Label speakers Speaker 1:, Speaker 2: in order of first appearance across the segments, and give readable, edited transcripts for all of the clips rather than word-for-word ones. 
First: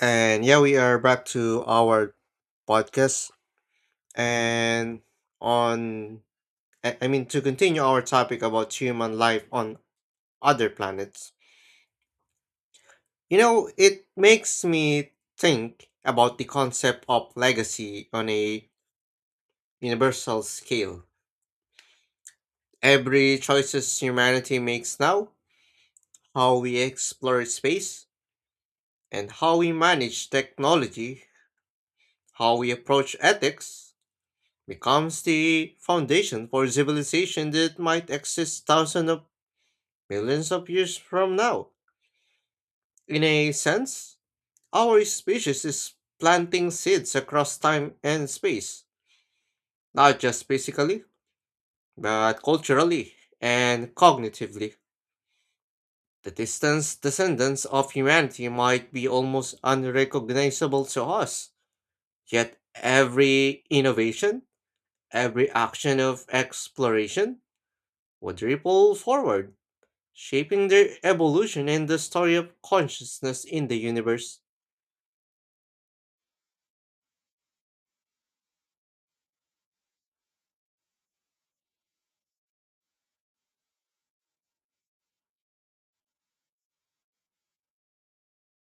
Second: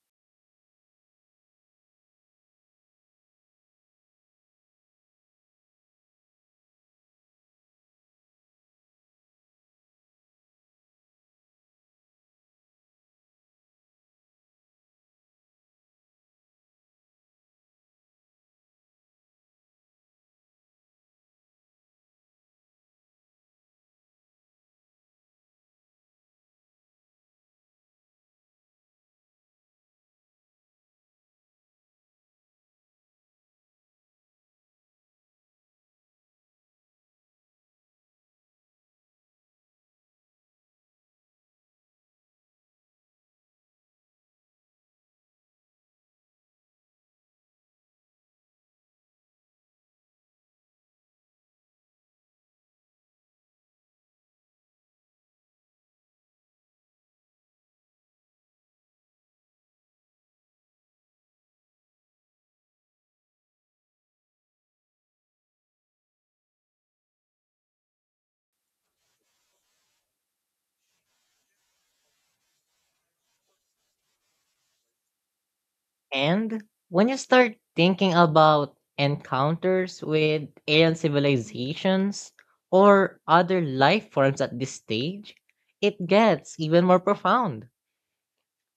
Speaker 1: And yeah, we are back to our podcast. And on, I mean, to continue our topic about human life on other planets, you know, it makes me think about the concept of legacy on a universal scale. Every choices humanity makes now, how we explore space, and how we manage technology, how we approach ethics, becomes the foundation for civilization that might exist thousands of millions of years from now. In a sense, our species is planting seeds across time and space, not just physically, but culturally and cognitively. The distant descendants of humanity might be almost unrecognizable to us, yet every innovation, every action of exploration would ripple forward shaping their evolution and the story of consciousness in the universe.
Speaker 2: And when you start thinking about encounters with alien civilizations or other life forms at this stage, it gets even more profound.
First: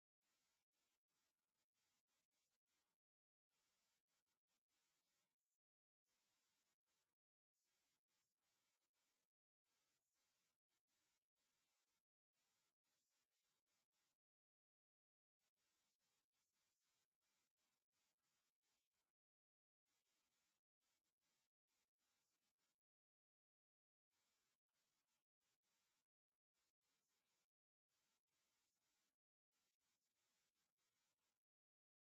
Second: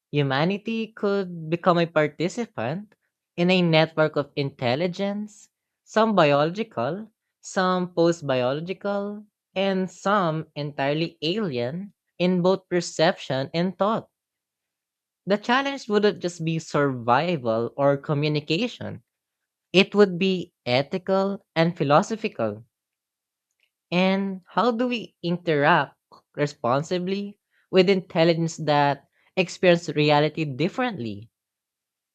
Speaker 2: Humanity could become a participant in a network of intelligence, some biological, some post biological, and some entirely alien in both perception and thought. The challenge wouldn't just be survival or communication. It would be ethical and philosophical. And how do we interact responsibly with intelligence that experience reality differently?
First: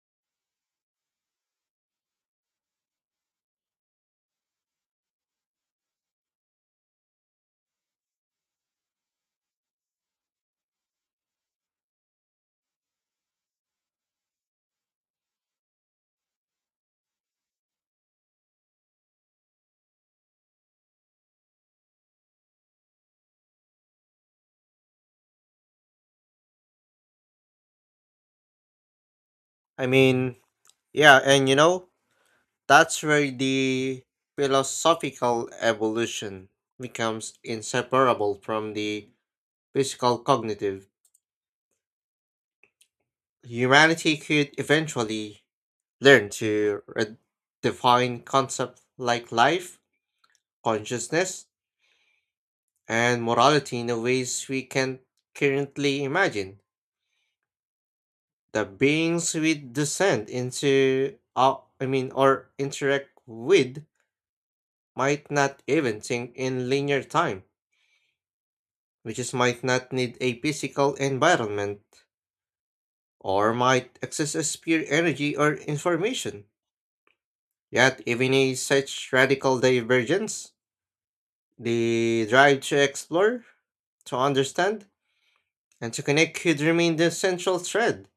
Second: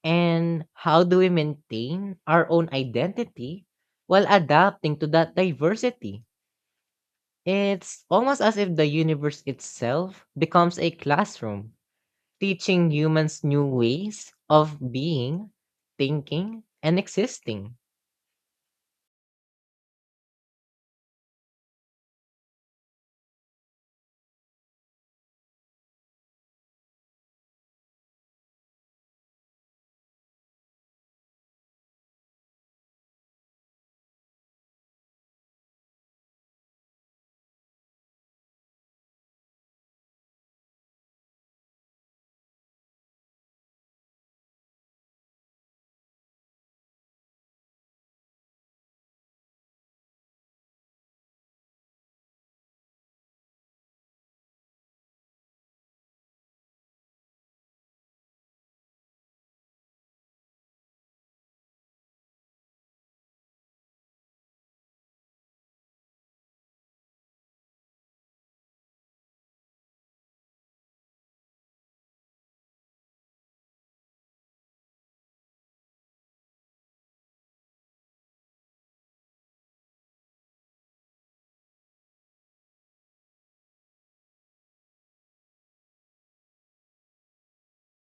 Speaker 2: And how do we maintain our own identity while adapting to that diversity? It's almost as if the universe itself becomes a classroom, teaching humans new ways of being, thinking, and existing.
Speaker 1: I mean, yeah, and you know, that's where the philosophical evolution becomes inseparable from the physical cognitive. Humanity could eventually learn to define concepts like life, consciousness, and morality in a ways we can currently imagine. The beings we descend into, I mean, or interact with, might not even think in linear time, which is might not need a physical environment, or might access as pure energy or information. Yet, even in such radical divergence, the drive to explore, to understand, and to connect could remain the central thread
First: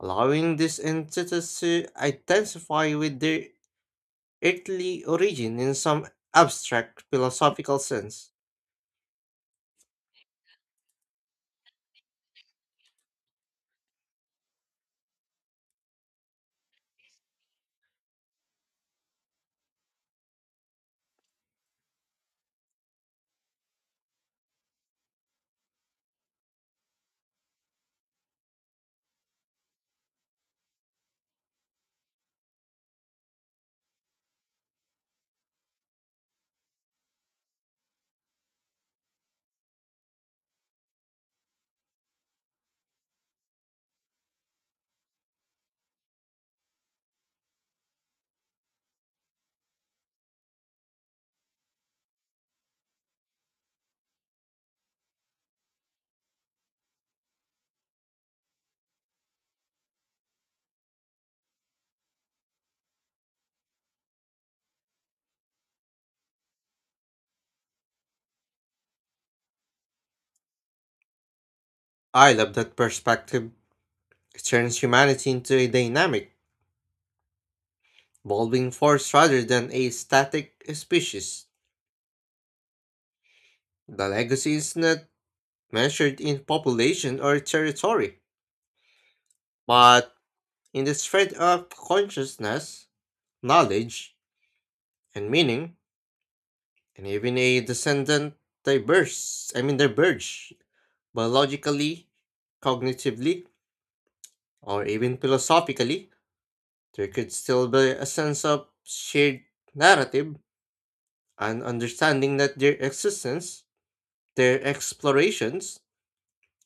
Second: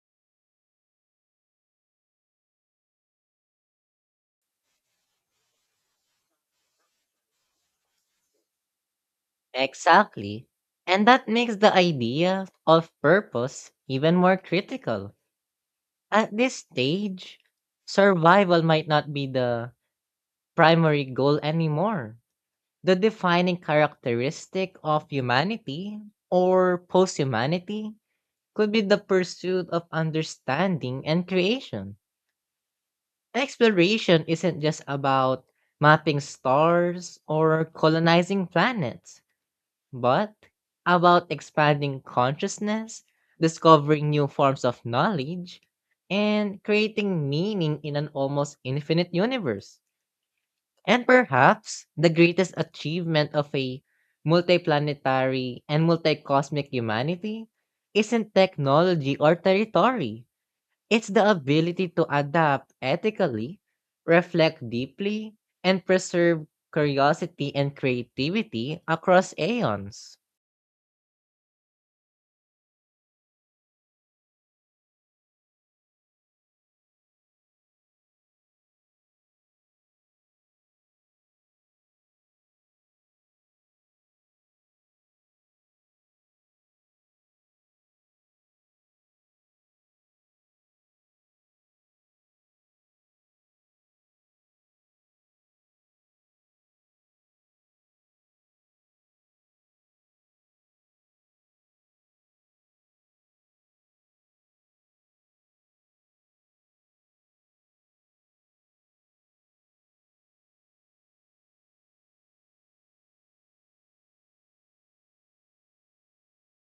Speaker 1: allowing these entities to intensify with their earthly origin in some abstract philosophical sense.
Speaker 2: Exactly. And that makes the idea of purpose even more critical. At this stage, survival might not be the primary goal anymore. The defining characteristic of humanity or post humanity could be the pursuit of understanding and creation. Exploration isn't just about mapping stars or colonizing planets but about expanding consciousness, discovering new forms of knowledge, and creating meaning in an almost infinite universe. And perhaps the greatest achievement of a multiplanetary and multicosmic humanity isn't technology or territory. It's the ability to adapt ethically, reflect deeply, and preserve curiosity and creativity across aeons.
Speaker 1: I love that perspective. It turns humanity into a dynamic, evolving force rather than a static species. The legacy is not measured in population or territory, but in the thread of consciousness, knowledge, and meaning, and even a descendant diverse, I mean diverge biologically, cognitively, or even philosophically. There could still be a sense of shared narrative and understanding that their existence, their explorations,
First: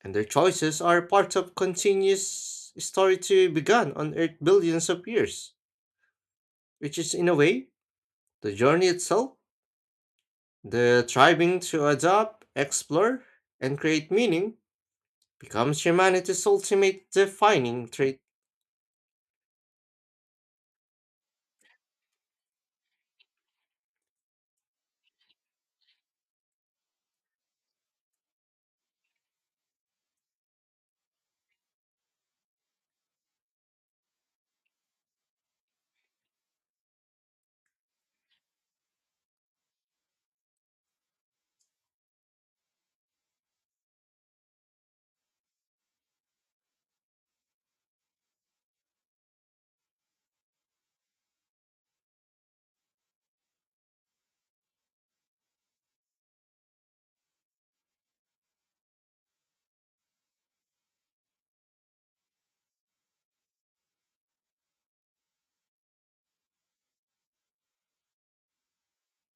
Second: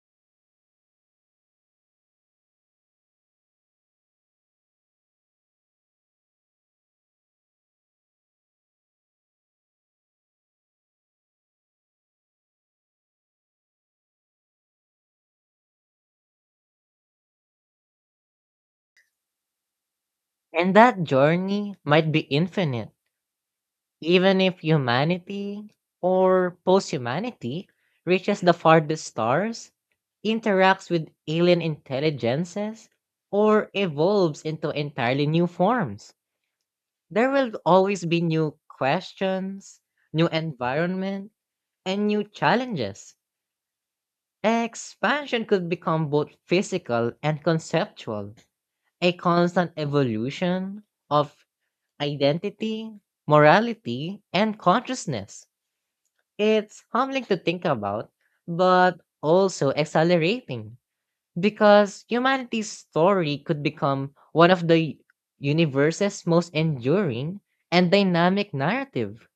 Speaker 1: and their choices are part of continuous story to begun on Earth billions of years, which is in a way the journey itself, the striving to adapt, explore, and create meaning becomes humanity's ultimate defining trait,
Speaker 2: And that journey might be infinite, even if humanity or post humanity reaches the farthest stars, interacts with alien intelligences, or evolves into entirely new forms. There will always be new questions, new environment, and new challenges. Expansion could become both physical and conceptual, a constant evolution of identity, morality, and consciousness. It's humbling to think about, but also exhilarating because humanity's story could become one of the universe's most enduring and dynamic narrative,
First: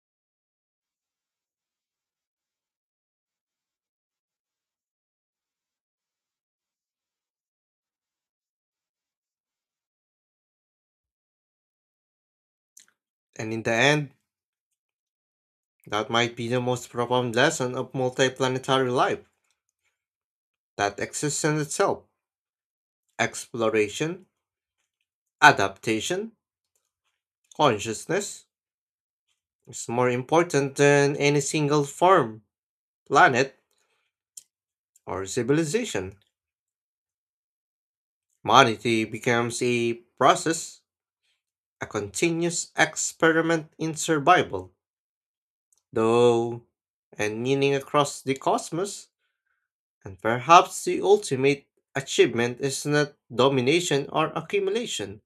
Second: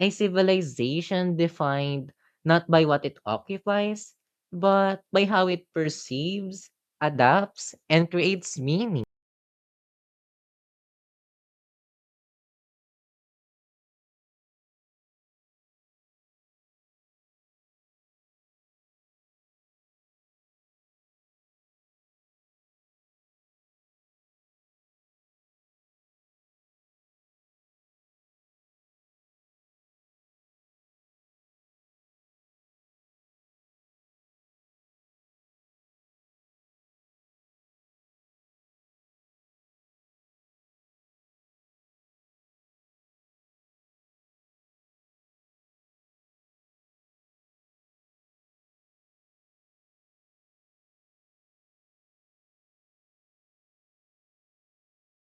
Speaker 2: a civilization defined not by what it occupies, but by how it perceives, adapts, and creates meaning.
Speaker 1: and in the end, that might be the most profound lesson of multiplanetary life, that existence itself. Exploration, adaptation, consciousness is more important than any single form, planet, or civilization. Humanity becomes a process, a continuous experiment in survival, though, and meaning across the cosmos, and perhaps the ultimate achievement is not domination or accumulation,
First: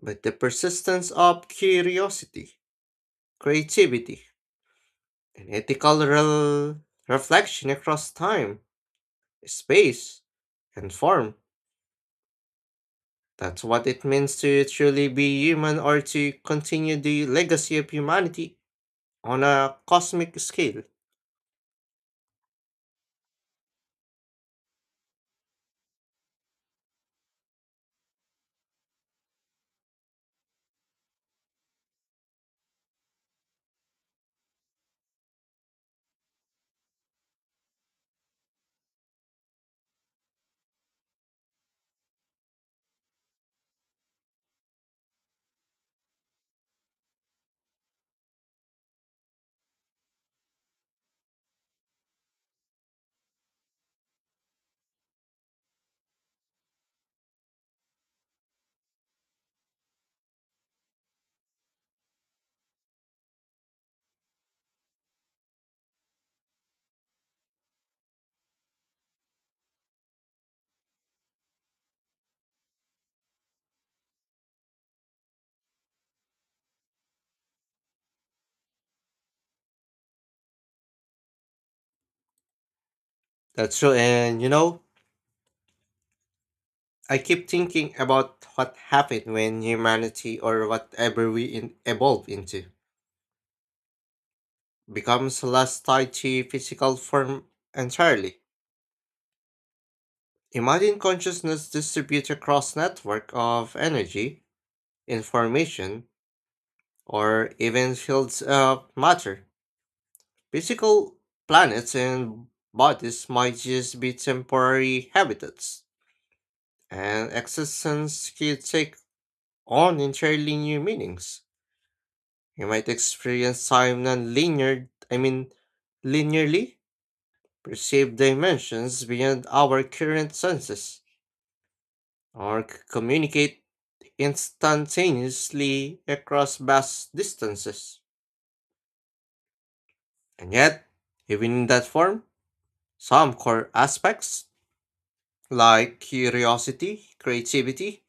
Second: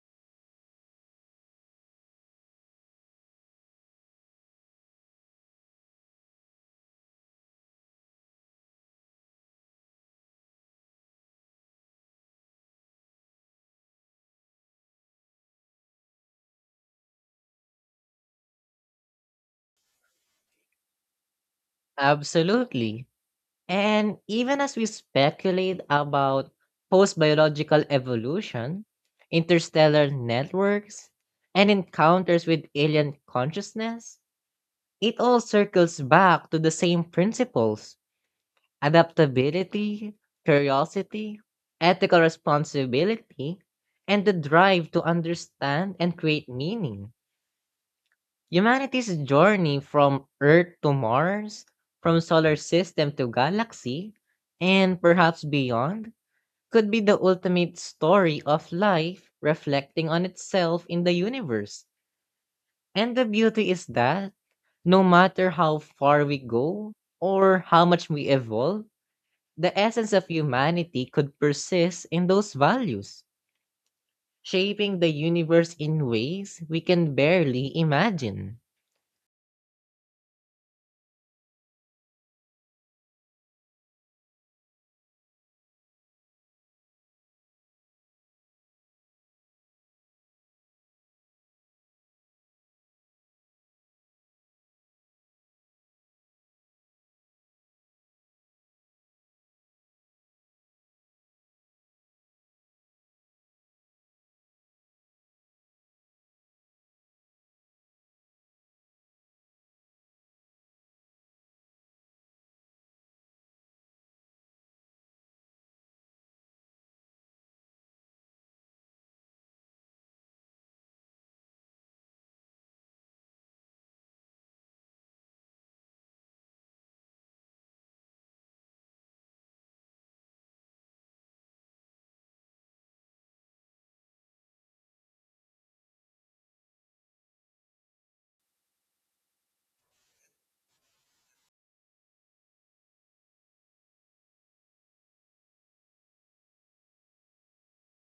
Speaker 1: but the persistence of curiosity, creativity, an ethical reflection across time, space, and form. That's what it means to truly be human or to continue the legacy of humanity on a cosmic scale.
Speaker 2: Absolutely. And even as we speculate about post biological evolution, interstellar networks, and encounters with alien consciousness, it all circles back to the same principles: adaptability, curiosity, ethical responsibility, and the drive to understand and create meaning. Humanity's journey from Earth to Mars, from solar system to galaxy, and perhaps beyond could be the ultimate story of life reflecting on itself in the universe. And the beauty is that no matter how far we go or how much we evolve, the essence of humanity could persist in those values, shaping the universe in ways we can barely imagine.
Speaker 1: That's true, and you know, I keep thinking about what happened when humanity or whatever we evolve into becomes less tied to physical form entirely. Imagine consciousness distributed across network of energy, information, or even fields of matter. Physical planets and bodies might just be temporary habitats, and existence could take on entirely new meanings. You might experience time non-linear, I mean, linearly, perceive dimensions beyond our current senses, or communicate instantaneously across vast distances. And yet, even in that form, some core aspects, like curiosity, creativity,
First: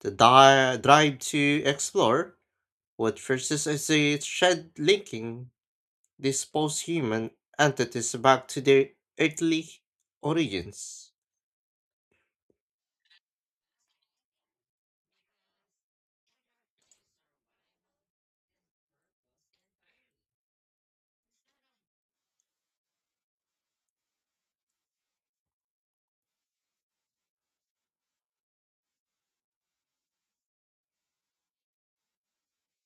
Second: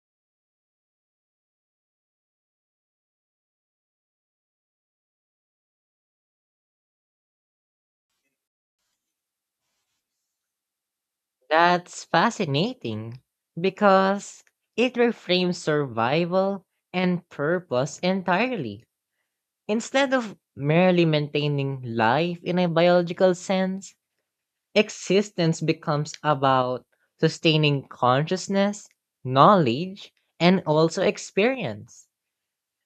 Speaker 1: the drive to explore, would persist as a thread linking these post-human entities back to their earthly origins.
Speaker 2: That's fascinating because it reframes survival and purpose entirely. Instead of merely maintaining life in a biological sense, existence becomes about sustaining consciousness, knowledge, and also experience.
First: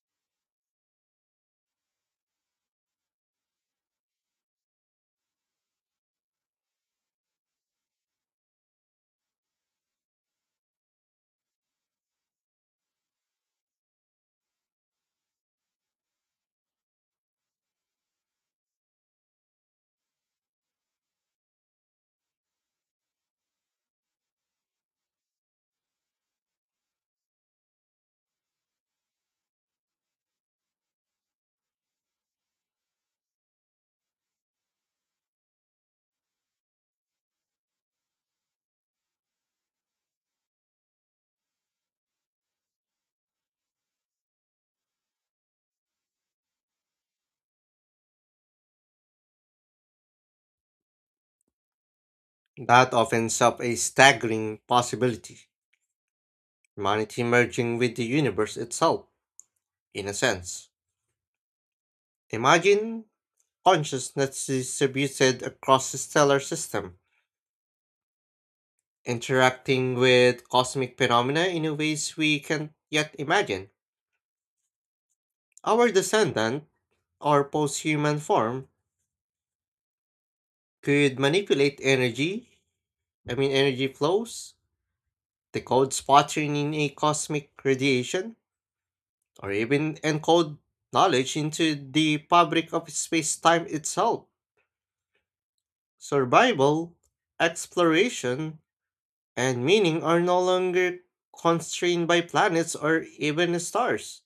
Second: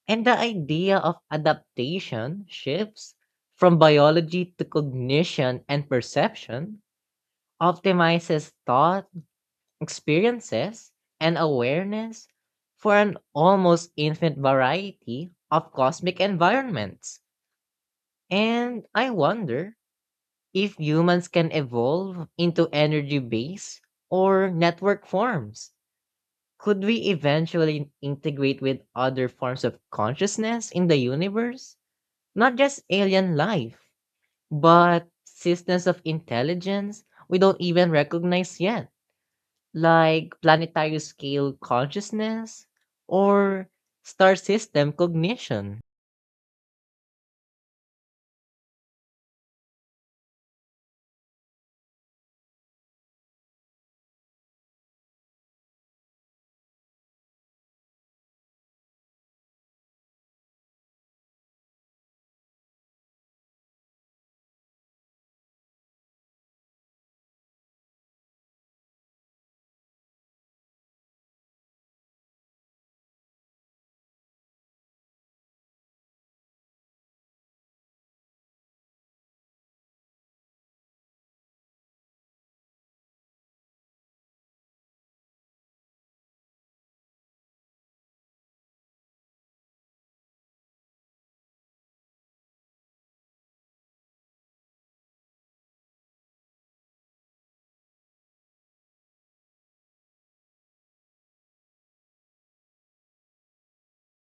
Speaker 2: And the idea of adaptation shifts from biology to cognition and perception, optimizes thought experiences, and awareness for an almost infinite variety of cosmic environments. And I wonder if humans can evolve into energy based or network forms. Could we eventually integrate with other forms of consciousness in the universe? Not just alien life, but systems of intelligence we don't even recognize yet, like planetary scale consciousness or star system cognition.
Speaker 1: That opens up a staggering possibility, humanity merging with the universe itself, in a sense. Imagine consciousness distributed across the stellar system interacting with cosmic phenomena in ways we can't yet imagine. Our descendant, or post human form, could manipulate energy, I mean, energy flows, decode pattern in a cosmic radiation, or even encode knowledge into the fabric of space time itself. Survival, exploration, and meaning are no longer constrained by planets or even stars.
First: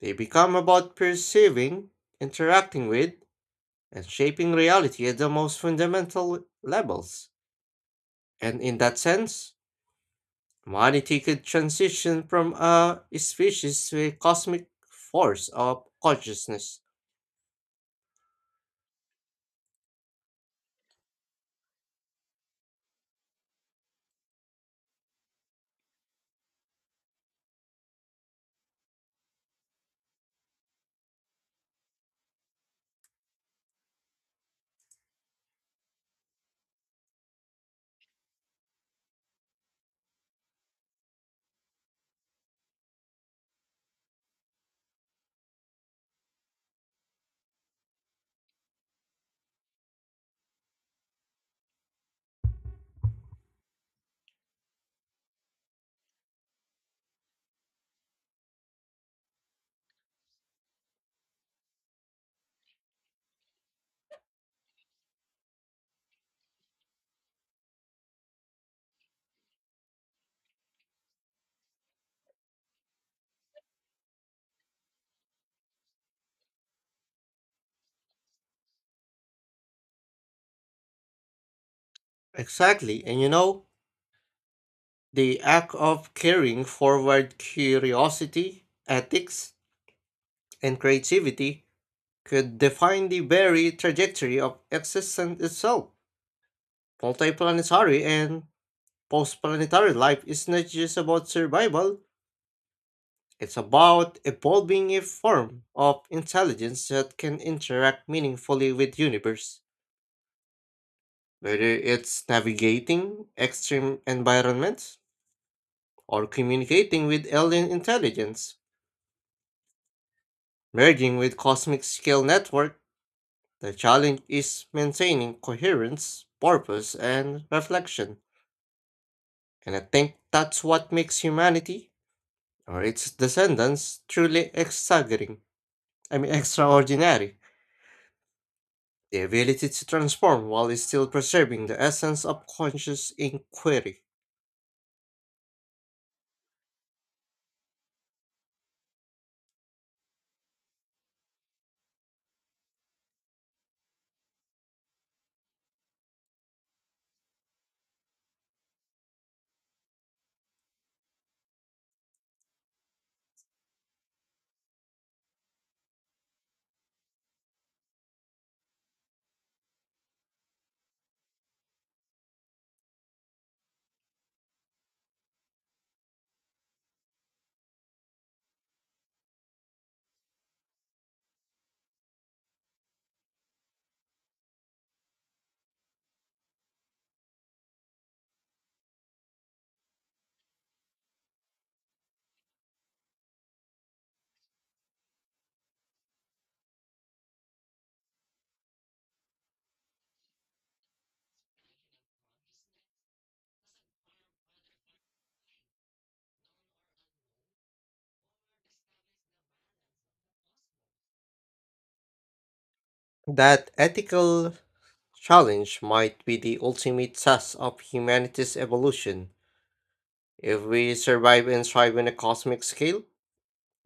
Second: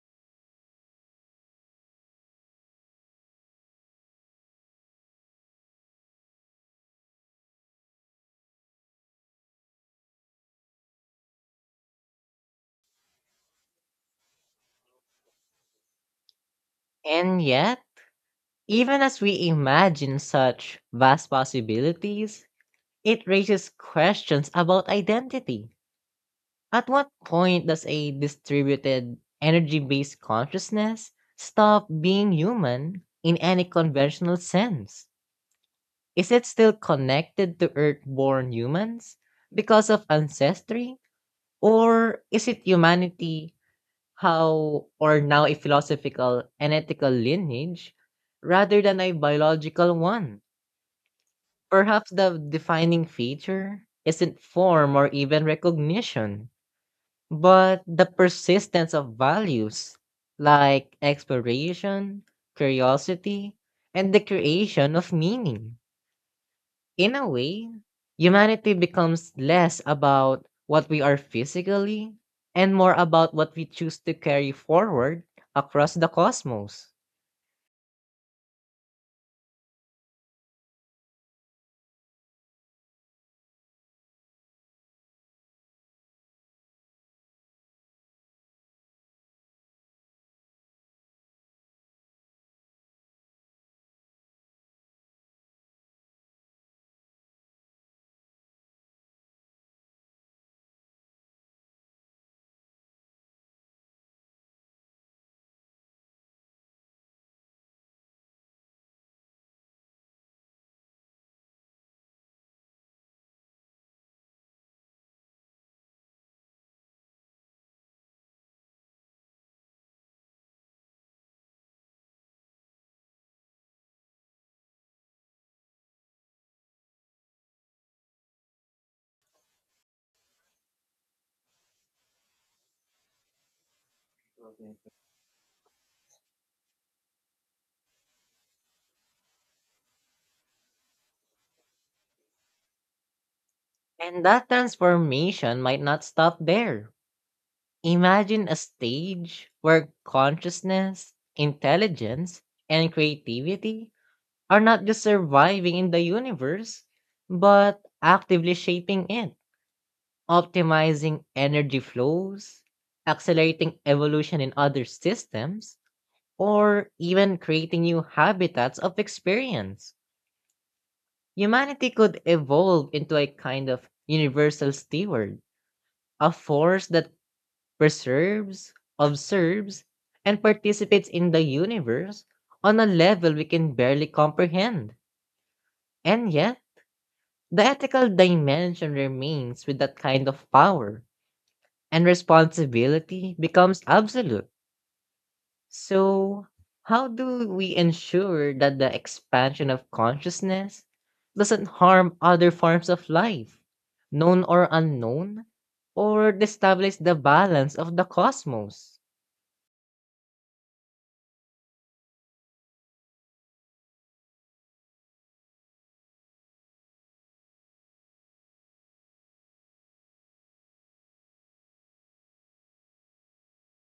Speaker 1: They become about perceiving, interacting with, and shaping reality at the most fundamental levels. And in that sense, humanity could transition from a species to a cosmic force of consciousness.
Speaker 2: And yet, even as we imagine such vast possibilities, it raises questions about identity. At what point does a distributed energy based consciousness stop being human in any conventional sense? Is it still connected to Earth born humans because of ancestry? Or is it humanity how or now a philosophical and ethical lineage rather than a biological one? Perhaps the defining feature isn't form or even recognition, but the persistence of values like exploration, curiosity, and the creation of meaning. In a way, humanity becomes less about what we are physically and more about what we choose to carry forward across the cosmos.
Speaker 1: Exactly, and you know, the act of carrying forward curiosity, ethics, and creativity could define the very trajectory of existence itself, multiplanetary and postplanetary life is not just about survival, it's about evolving a form of intelligence that can interact meaningfully with universe. Whether it's navigating extreme environments or communicating with alien intelligence, merging with cosmic scale network, the challenge is maintaining coherence, purpose, and reflection. And I think that's what makes humanity or its descendants truly staggering. I mean, extraordinary. The ability to transform while still preserving the essence of conscious inquiry.
Speaker 2: And that transformation might not stop there. Imagine a stage where consciousness, intelligence, and creativity are not just surviving in the universe, but actively shaping it, optimizing energy flows, accelerating evolution in other systems, or even creating new habitats of experience. Humanity could evolve into a kind of universal steward, a force that preserves, observes, and participates in the universe on a level we can barely comprehend. And yet, the ethical dimension remains with that kind of power, and responsibility becomes absolute. So, how do we ensure that the expansion of consciousness doesn't harm other forms of life, known or unknown, or destabilize the balance of the cosmos?
Speaker 1: That ethical challenge might be the ultimate test of humanity's evolution. If we survive and thrive on a cosmic scale,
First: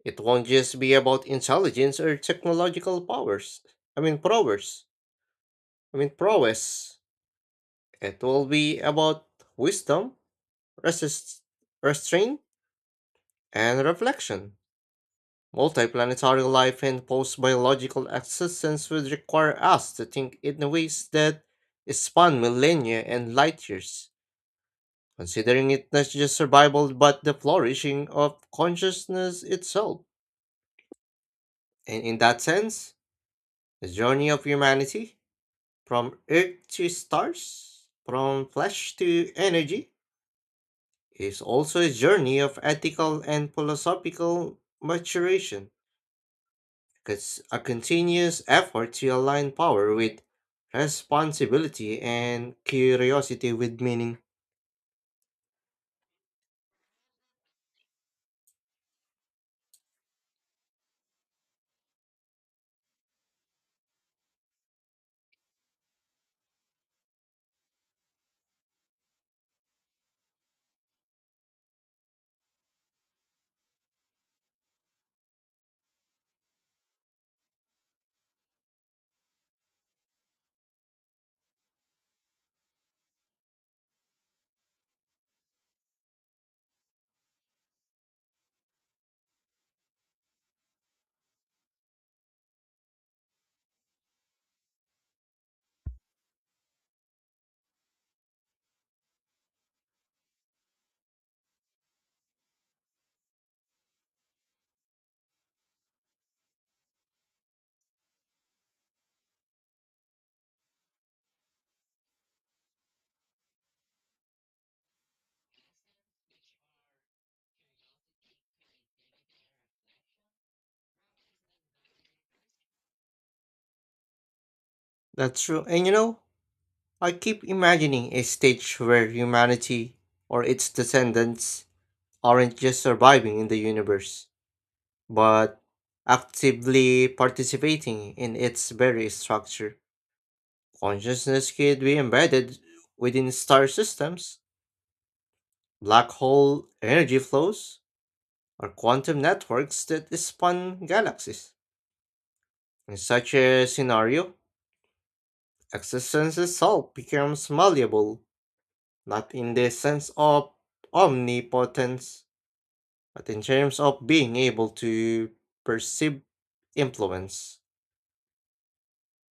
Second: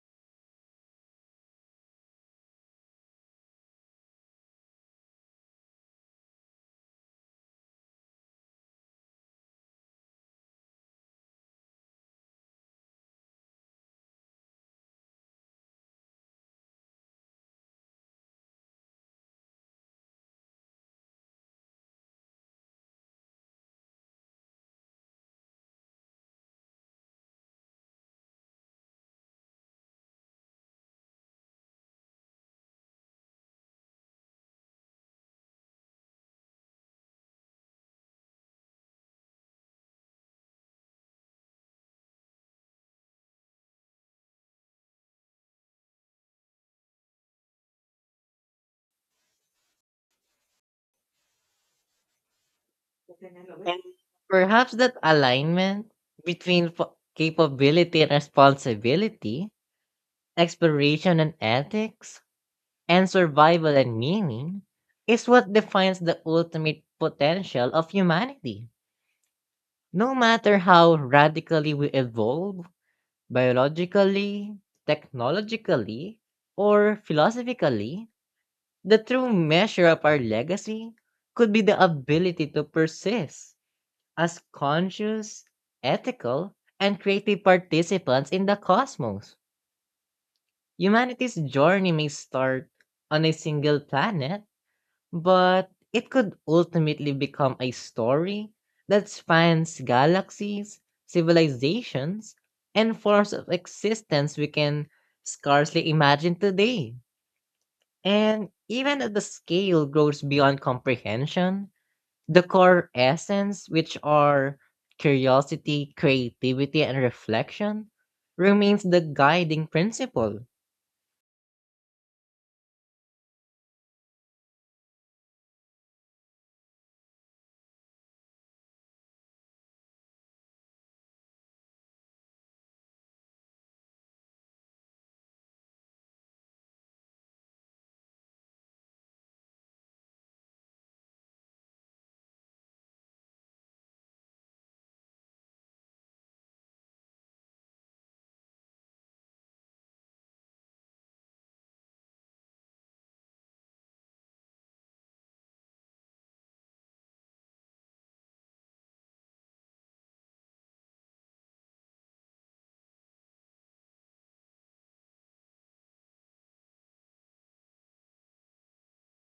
Speaker 1: it won't just be about intelligence or technological powers. I mean, prowess. I mean, prowess. It will be about wisdom, resist, restraint, and reflection. Multiplanetary life and post biological existence would require us to think in ways that span millennia and light years, considering it not just survival but the flourishing of consciousness itself. And in that sense, the journey of humanity, from Earth to stars, from flesh to energy, is also a journey of ethical and philosophical maturation. It's a continuous effort to align power with responsibility and curiosity with
Speaker 2: And
Speaker 1: meaning.
Speaker 2: perhaps that alignment between capability and responsibility, exploration and ethics, and survival and meaning is what defines the ultimate potential of humanity. No matter how radically we evolve, biologically, technologically, or philosophically, the true measure of our legacy could be the ability to persist as conscious, ethical, and creative participants in the cosmos. Humanity's journey may start on a single planet but it could ultimately become a story that spans galaxies, civilizations, and forms of existence we can scarcely imagine today. And even as the scale grows beyond comprehension, the core essence, which are curiosity, creativity, and reflection, remains the guiding principle.
Speaker 1: That's true. And you know, I keep imagining a stage where humanity or its descendants aren't just surviving in the universe, but actively participating in its very structure. Consciousness could be embedded within star systems, black hole energy flows, or quantum networks that span galaxies. In such a scenario, existence itself becomes malleable, not in the sense of omnipotence, but in terms of being able to perceive influence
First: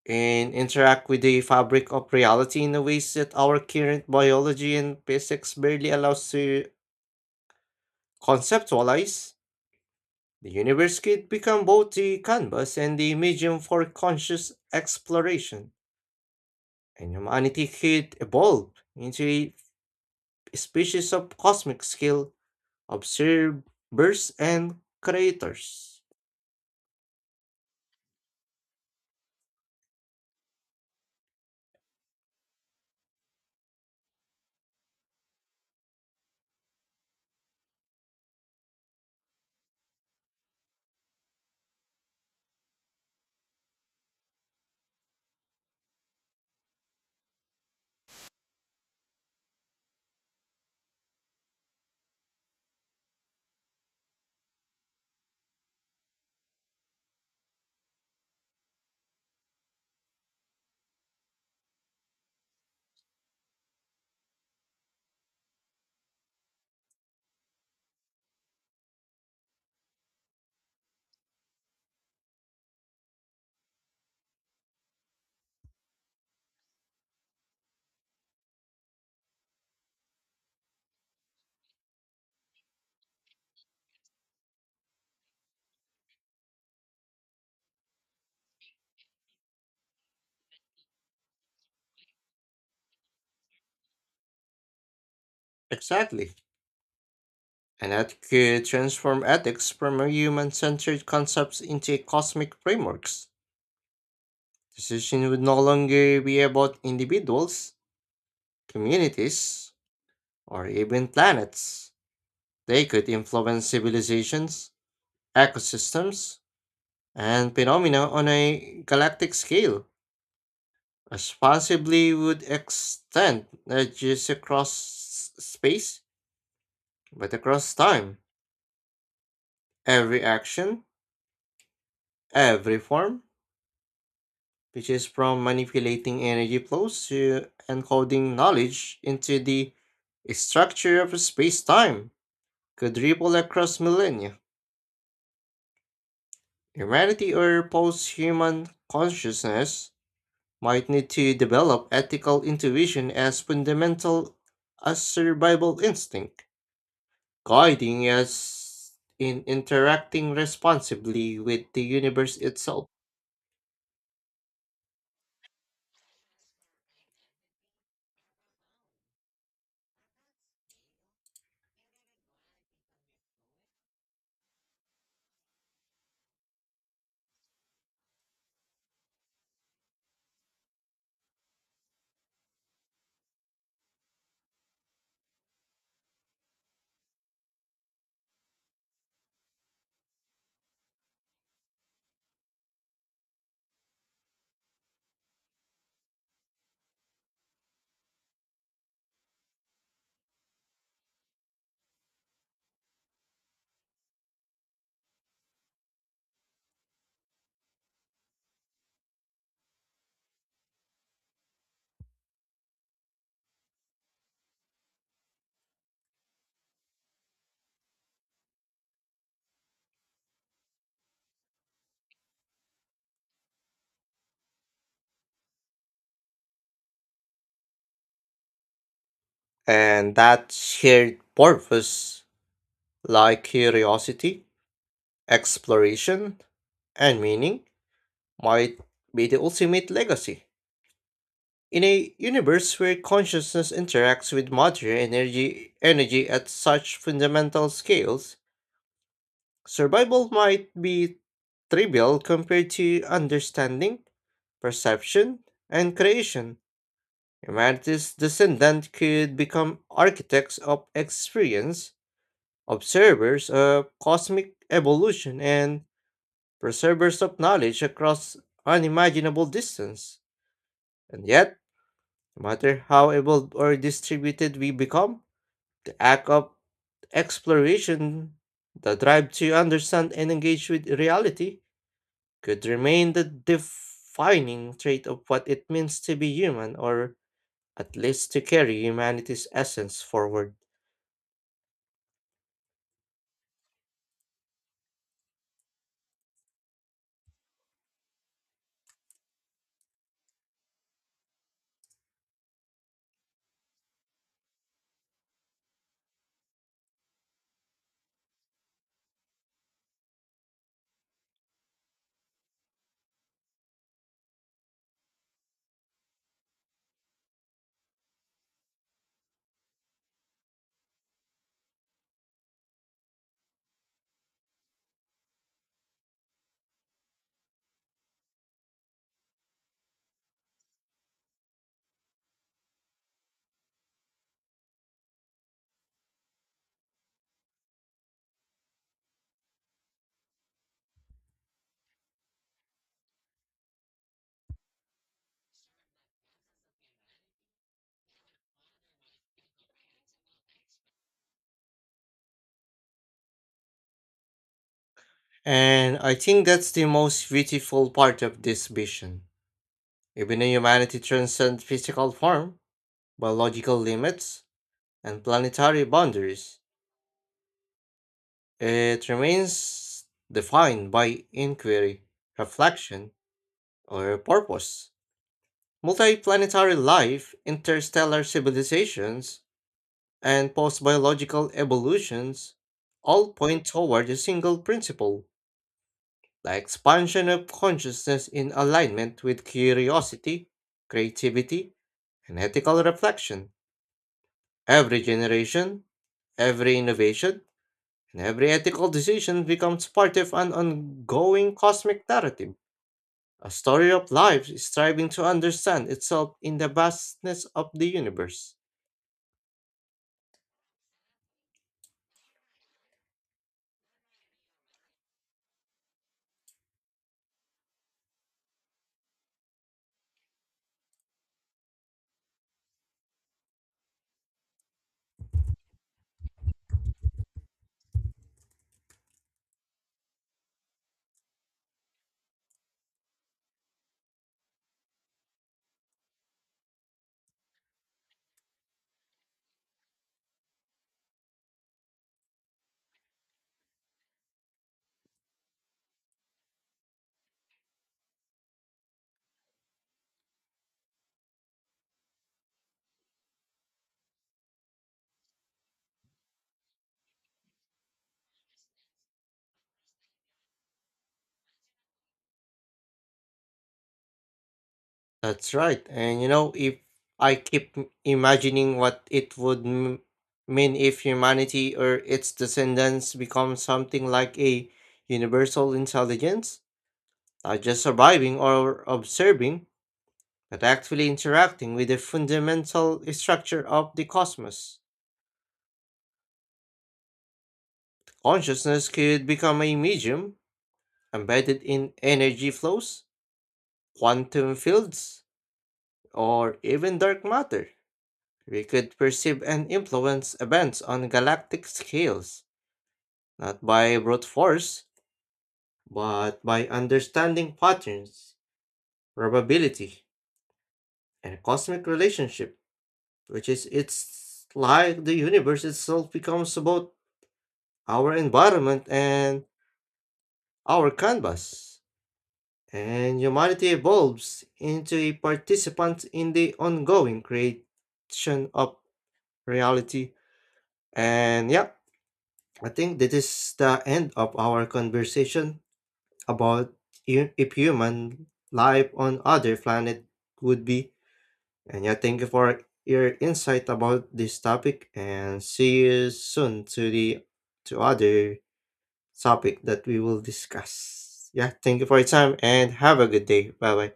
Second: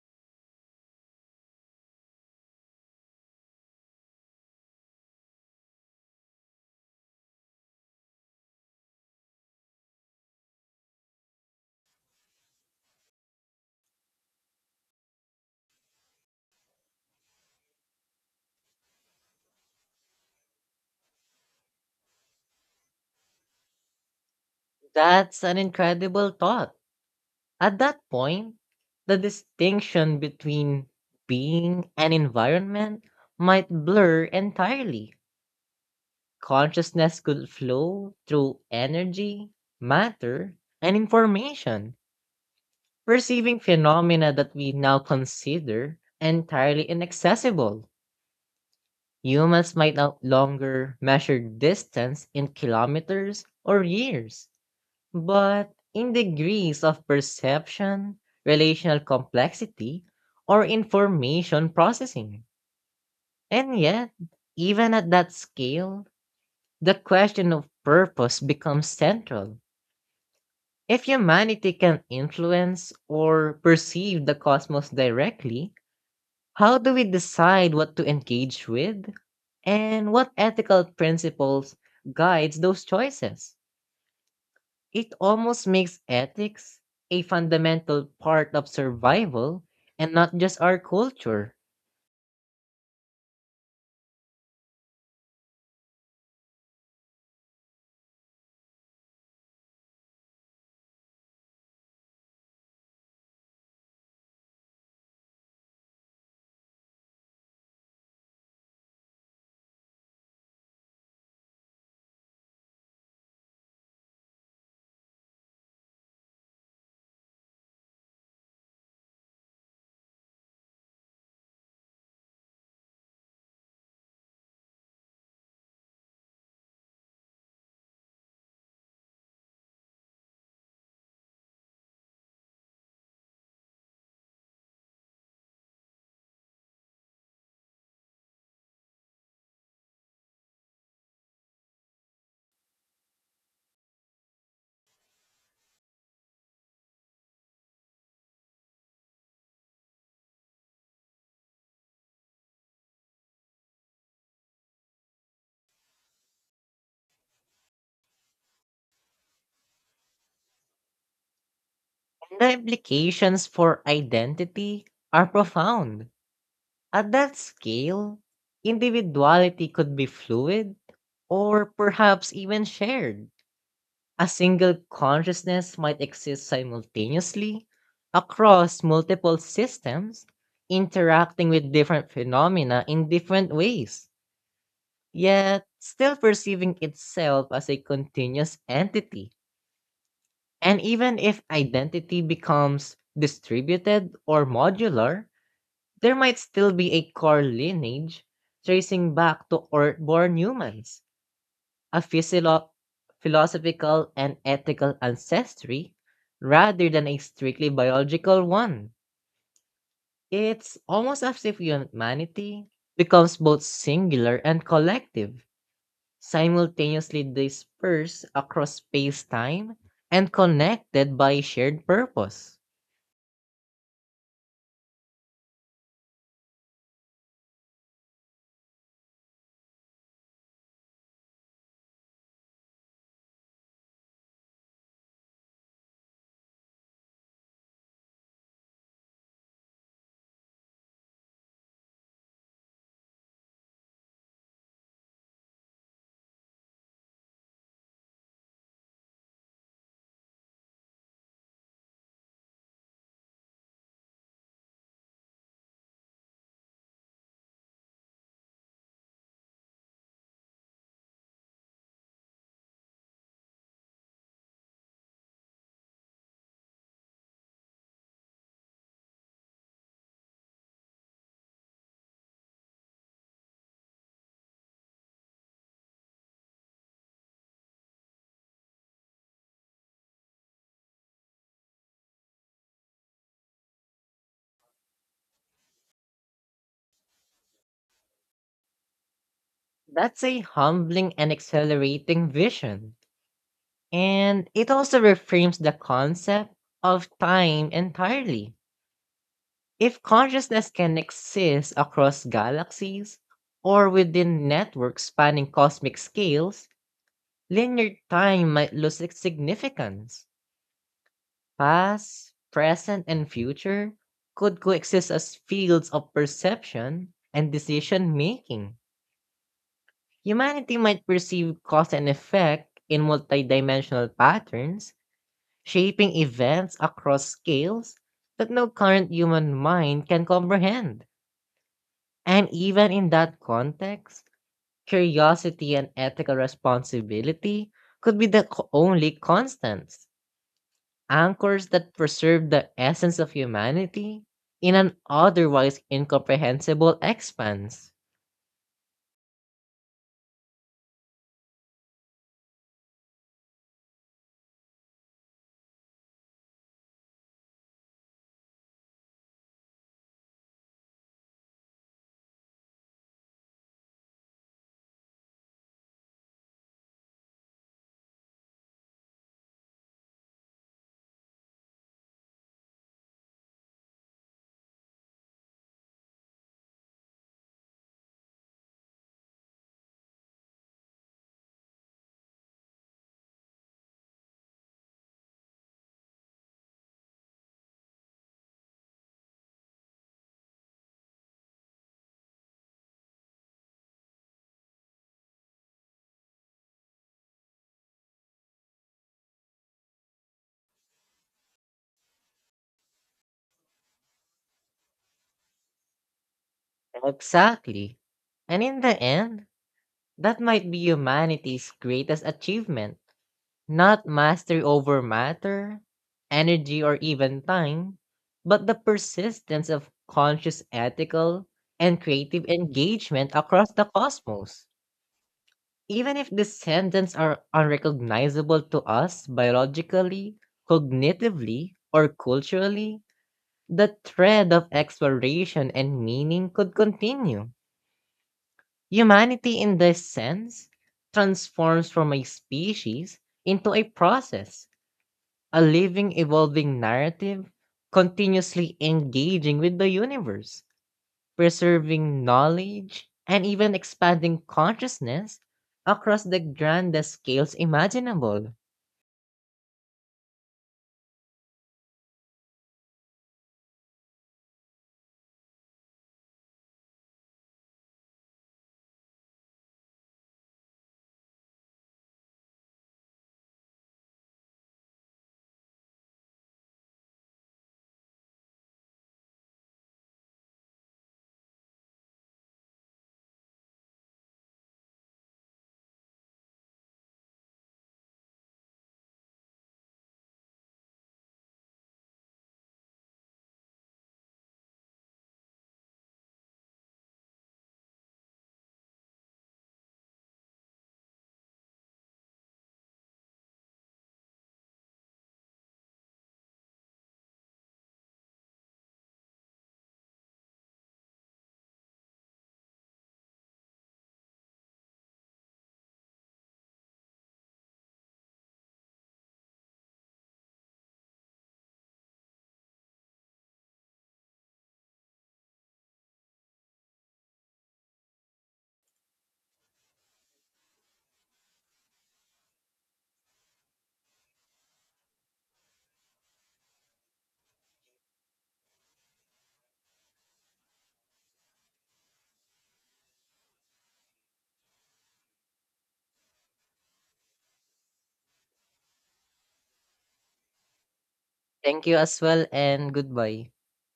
Speaker 1: and interact with the fabric of reality in the ways that our current biology and physics barely allows to conceptualize. The universe could become both the canvas and the medium for conscious exploration. And humanity could evolve into a species of cosmic scale observers and
Speaker 2: That's an
Speaker 1: creators.
Speaker 2: incredible thought. At that point, the distinction between being and environment might blur entirely. Consciousness could flow through energy, matter, and information, perceiving phenomena that we now consider entirely inaccessible. Humans might no longer measure distance in kilometers or years, but in degrees of perception, relational complexity, or information processing. And yet, even at that scale, the question of purpose becomes central. If humanity can influence or perceive the cosmos directly, how do we decide what to engage with? And what ethical principles guides those choices? It almost makes ethics a fundamental part of survival and not just our culture.
Speaker 1: Exactly. And that could transform ethics from a human centered concepts into cosmic frameworks. Decision would no longer be about individuals, communities, or even planets. They could influence civilizations, ecosystems, and phenomena on a galactic scale. Responsibly would extend not just across space, but across time. Every action, every form, which is from manipulating energy flows to encoding knowledge into the structure of space time, could ripple across millennia. Humanity or post human consciousness might need to develop ethical intuition as fundamental as survival instinct, guiding us in interacting responsibly with the universe
Speaker 2: And the
Speaker 1: itself.
Speaker 2: implications for identity are profound. At that scale, individuality could be fluid or perhaps even shared. A single consciousness might exist simultaneously across multiple systems, interacting with different phenomena in different ways, yet still perceiving itself as a continuous entity. And even if identity becomes distributed or modular, there might still be a core lineage tracing back to earthborn humans, a philosophical and ethical ancestry rather than a strictly biological one. It's almost as if humanity becomes both singular and collective, simultaneously dispersed across space-time and connected by shared purpose.
Speaker 1: And that shared purpose, like curiosity, exploration, and meaning, might be the ultimate legacy. In a universe where consciousness interacts with matter and energy, energy at such fundamental scales, survival might be trivial compared to understanding, perception, and creation. Humanity's descendants could become architects of experience, observers of cosmic evolution, and preservers of knowledge across unimaginable distance. And yet, no matter how evolved or distributed we become, the act of exploration, the drive to understand and engage with reality, could remain the defining trait of what it means to be human, or at least to carry humanity's essence
Speaker 2: That's a
Speaker 1: forward.
Speaker 2: humbling and accelerating vision. And it also reframes the concept of time entirely. If consciousness can exist across galaxies or within networks spanning cosmic scales, linear time might lose its significance. Past, present, and future could coexist as fields of perception and decision making. Humanity might perceive cause and effect in multidimensional patterns, shaping events across scales that no current human mind can comprehend. And even in that context, curiosity and ethical responsibility could be the only constants, anchors that preserve the essence of humanity in an otherwise incomprehensible expanse.
Speaker 1: And I think that's the most beautiful part of this vision. Even though humanity transcends physical form, biological limits, and planetary boundaries, it remains defined by inquiry, reflection, or purpose. Multiplanetary life, interstellar civilizations, and post biological evolutions all point toward a single principle. The expansion of consciousness in alignment with curiosity, creativity, and ethical reflection. Every generation, every innovation, and every ethical decision becomes part of an ongoing cosmic narrative, a story of life striving to understand itself in the vastness of the
Speaker 2: Exactly.
Speaker 1: universe.
Speaker 2: And in the end, that might be humanity's greatest achievement, not mastery over matter, energy, or even time, but the persistence of conscious ethical and creative engagement across the cosmos. Even if descendants are unrecognizable to us biologically, cognitively, or culturally, the thread of exploration and meaning could continue. Humanity, in this sense, transforms from a species into a process, a living, evolving narrative, continuously engaging with the universe, preserving knowledge, and even expanding consciousness across the grandest scales imaginable.
Speaker 1: That's right. And you know, if I keep imagining what it would mean if humanity or its descendants become something like a universal intelligence, not just surviving or observing, but actually interacting with the fundamental structure of the cosmos. Consciousness could become a medium embedded in energy flows, quantum fields, or even dark matter. We could perceive and influence events on galactic scales, not by brute force, but by understanding patterns, probability, and cosmic relationship, which is it's like the universe itself becomes both our environment and our canvas. And humanity evolves into a participant in the ongoing creation of reality. And yeah, I think that is the end of our conversation about if human life on other planet would be. And yeah, thank you for your insight about this topic and see you soon to the to other topic that we will discuss. Yeah, thank
Speaker 2: Thank
Speaker 1: you
Speaker 2: you
Speaker 1: for your
Speaker 2: as
Speaker 1: time
Speaker 2: well,
Speaker 1: and
Speaker 2: and
Speaker 1: have a good
Speaker 2: goodbye.
Speaker 1: day. Bye bye.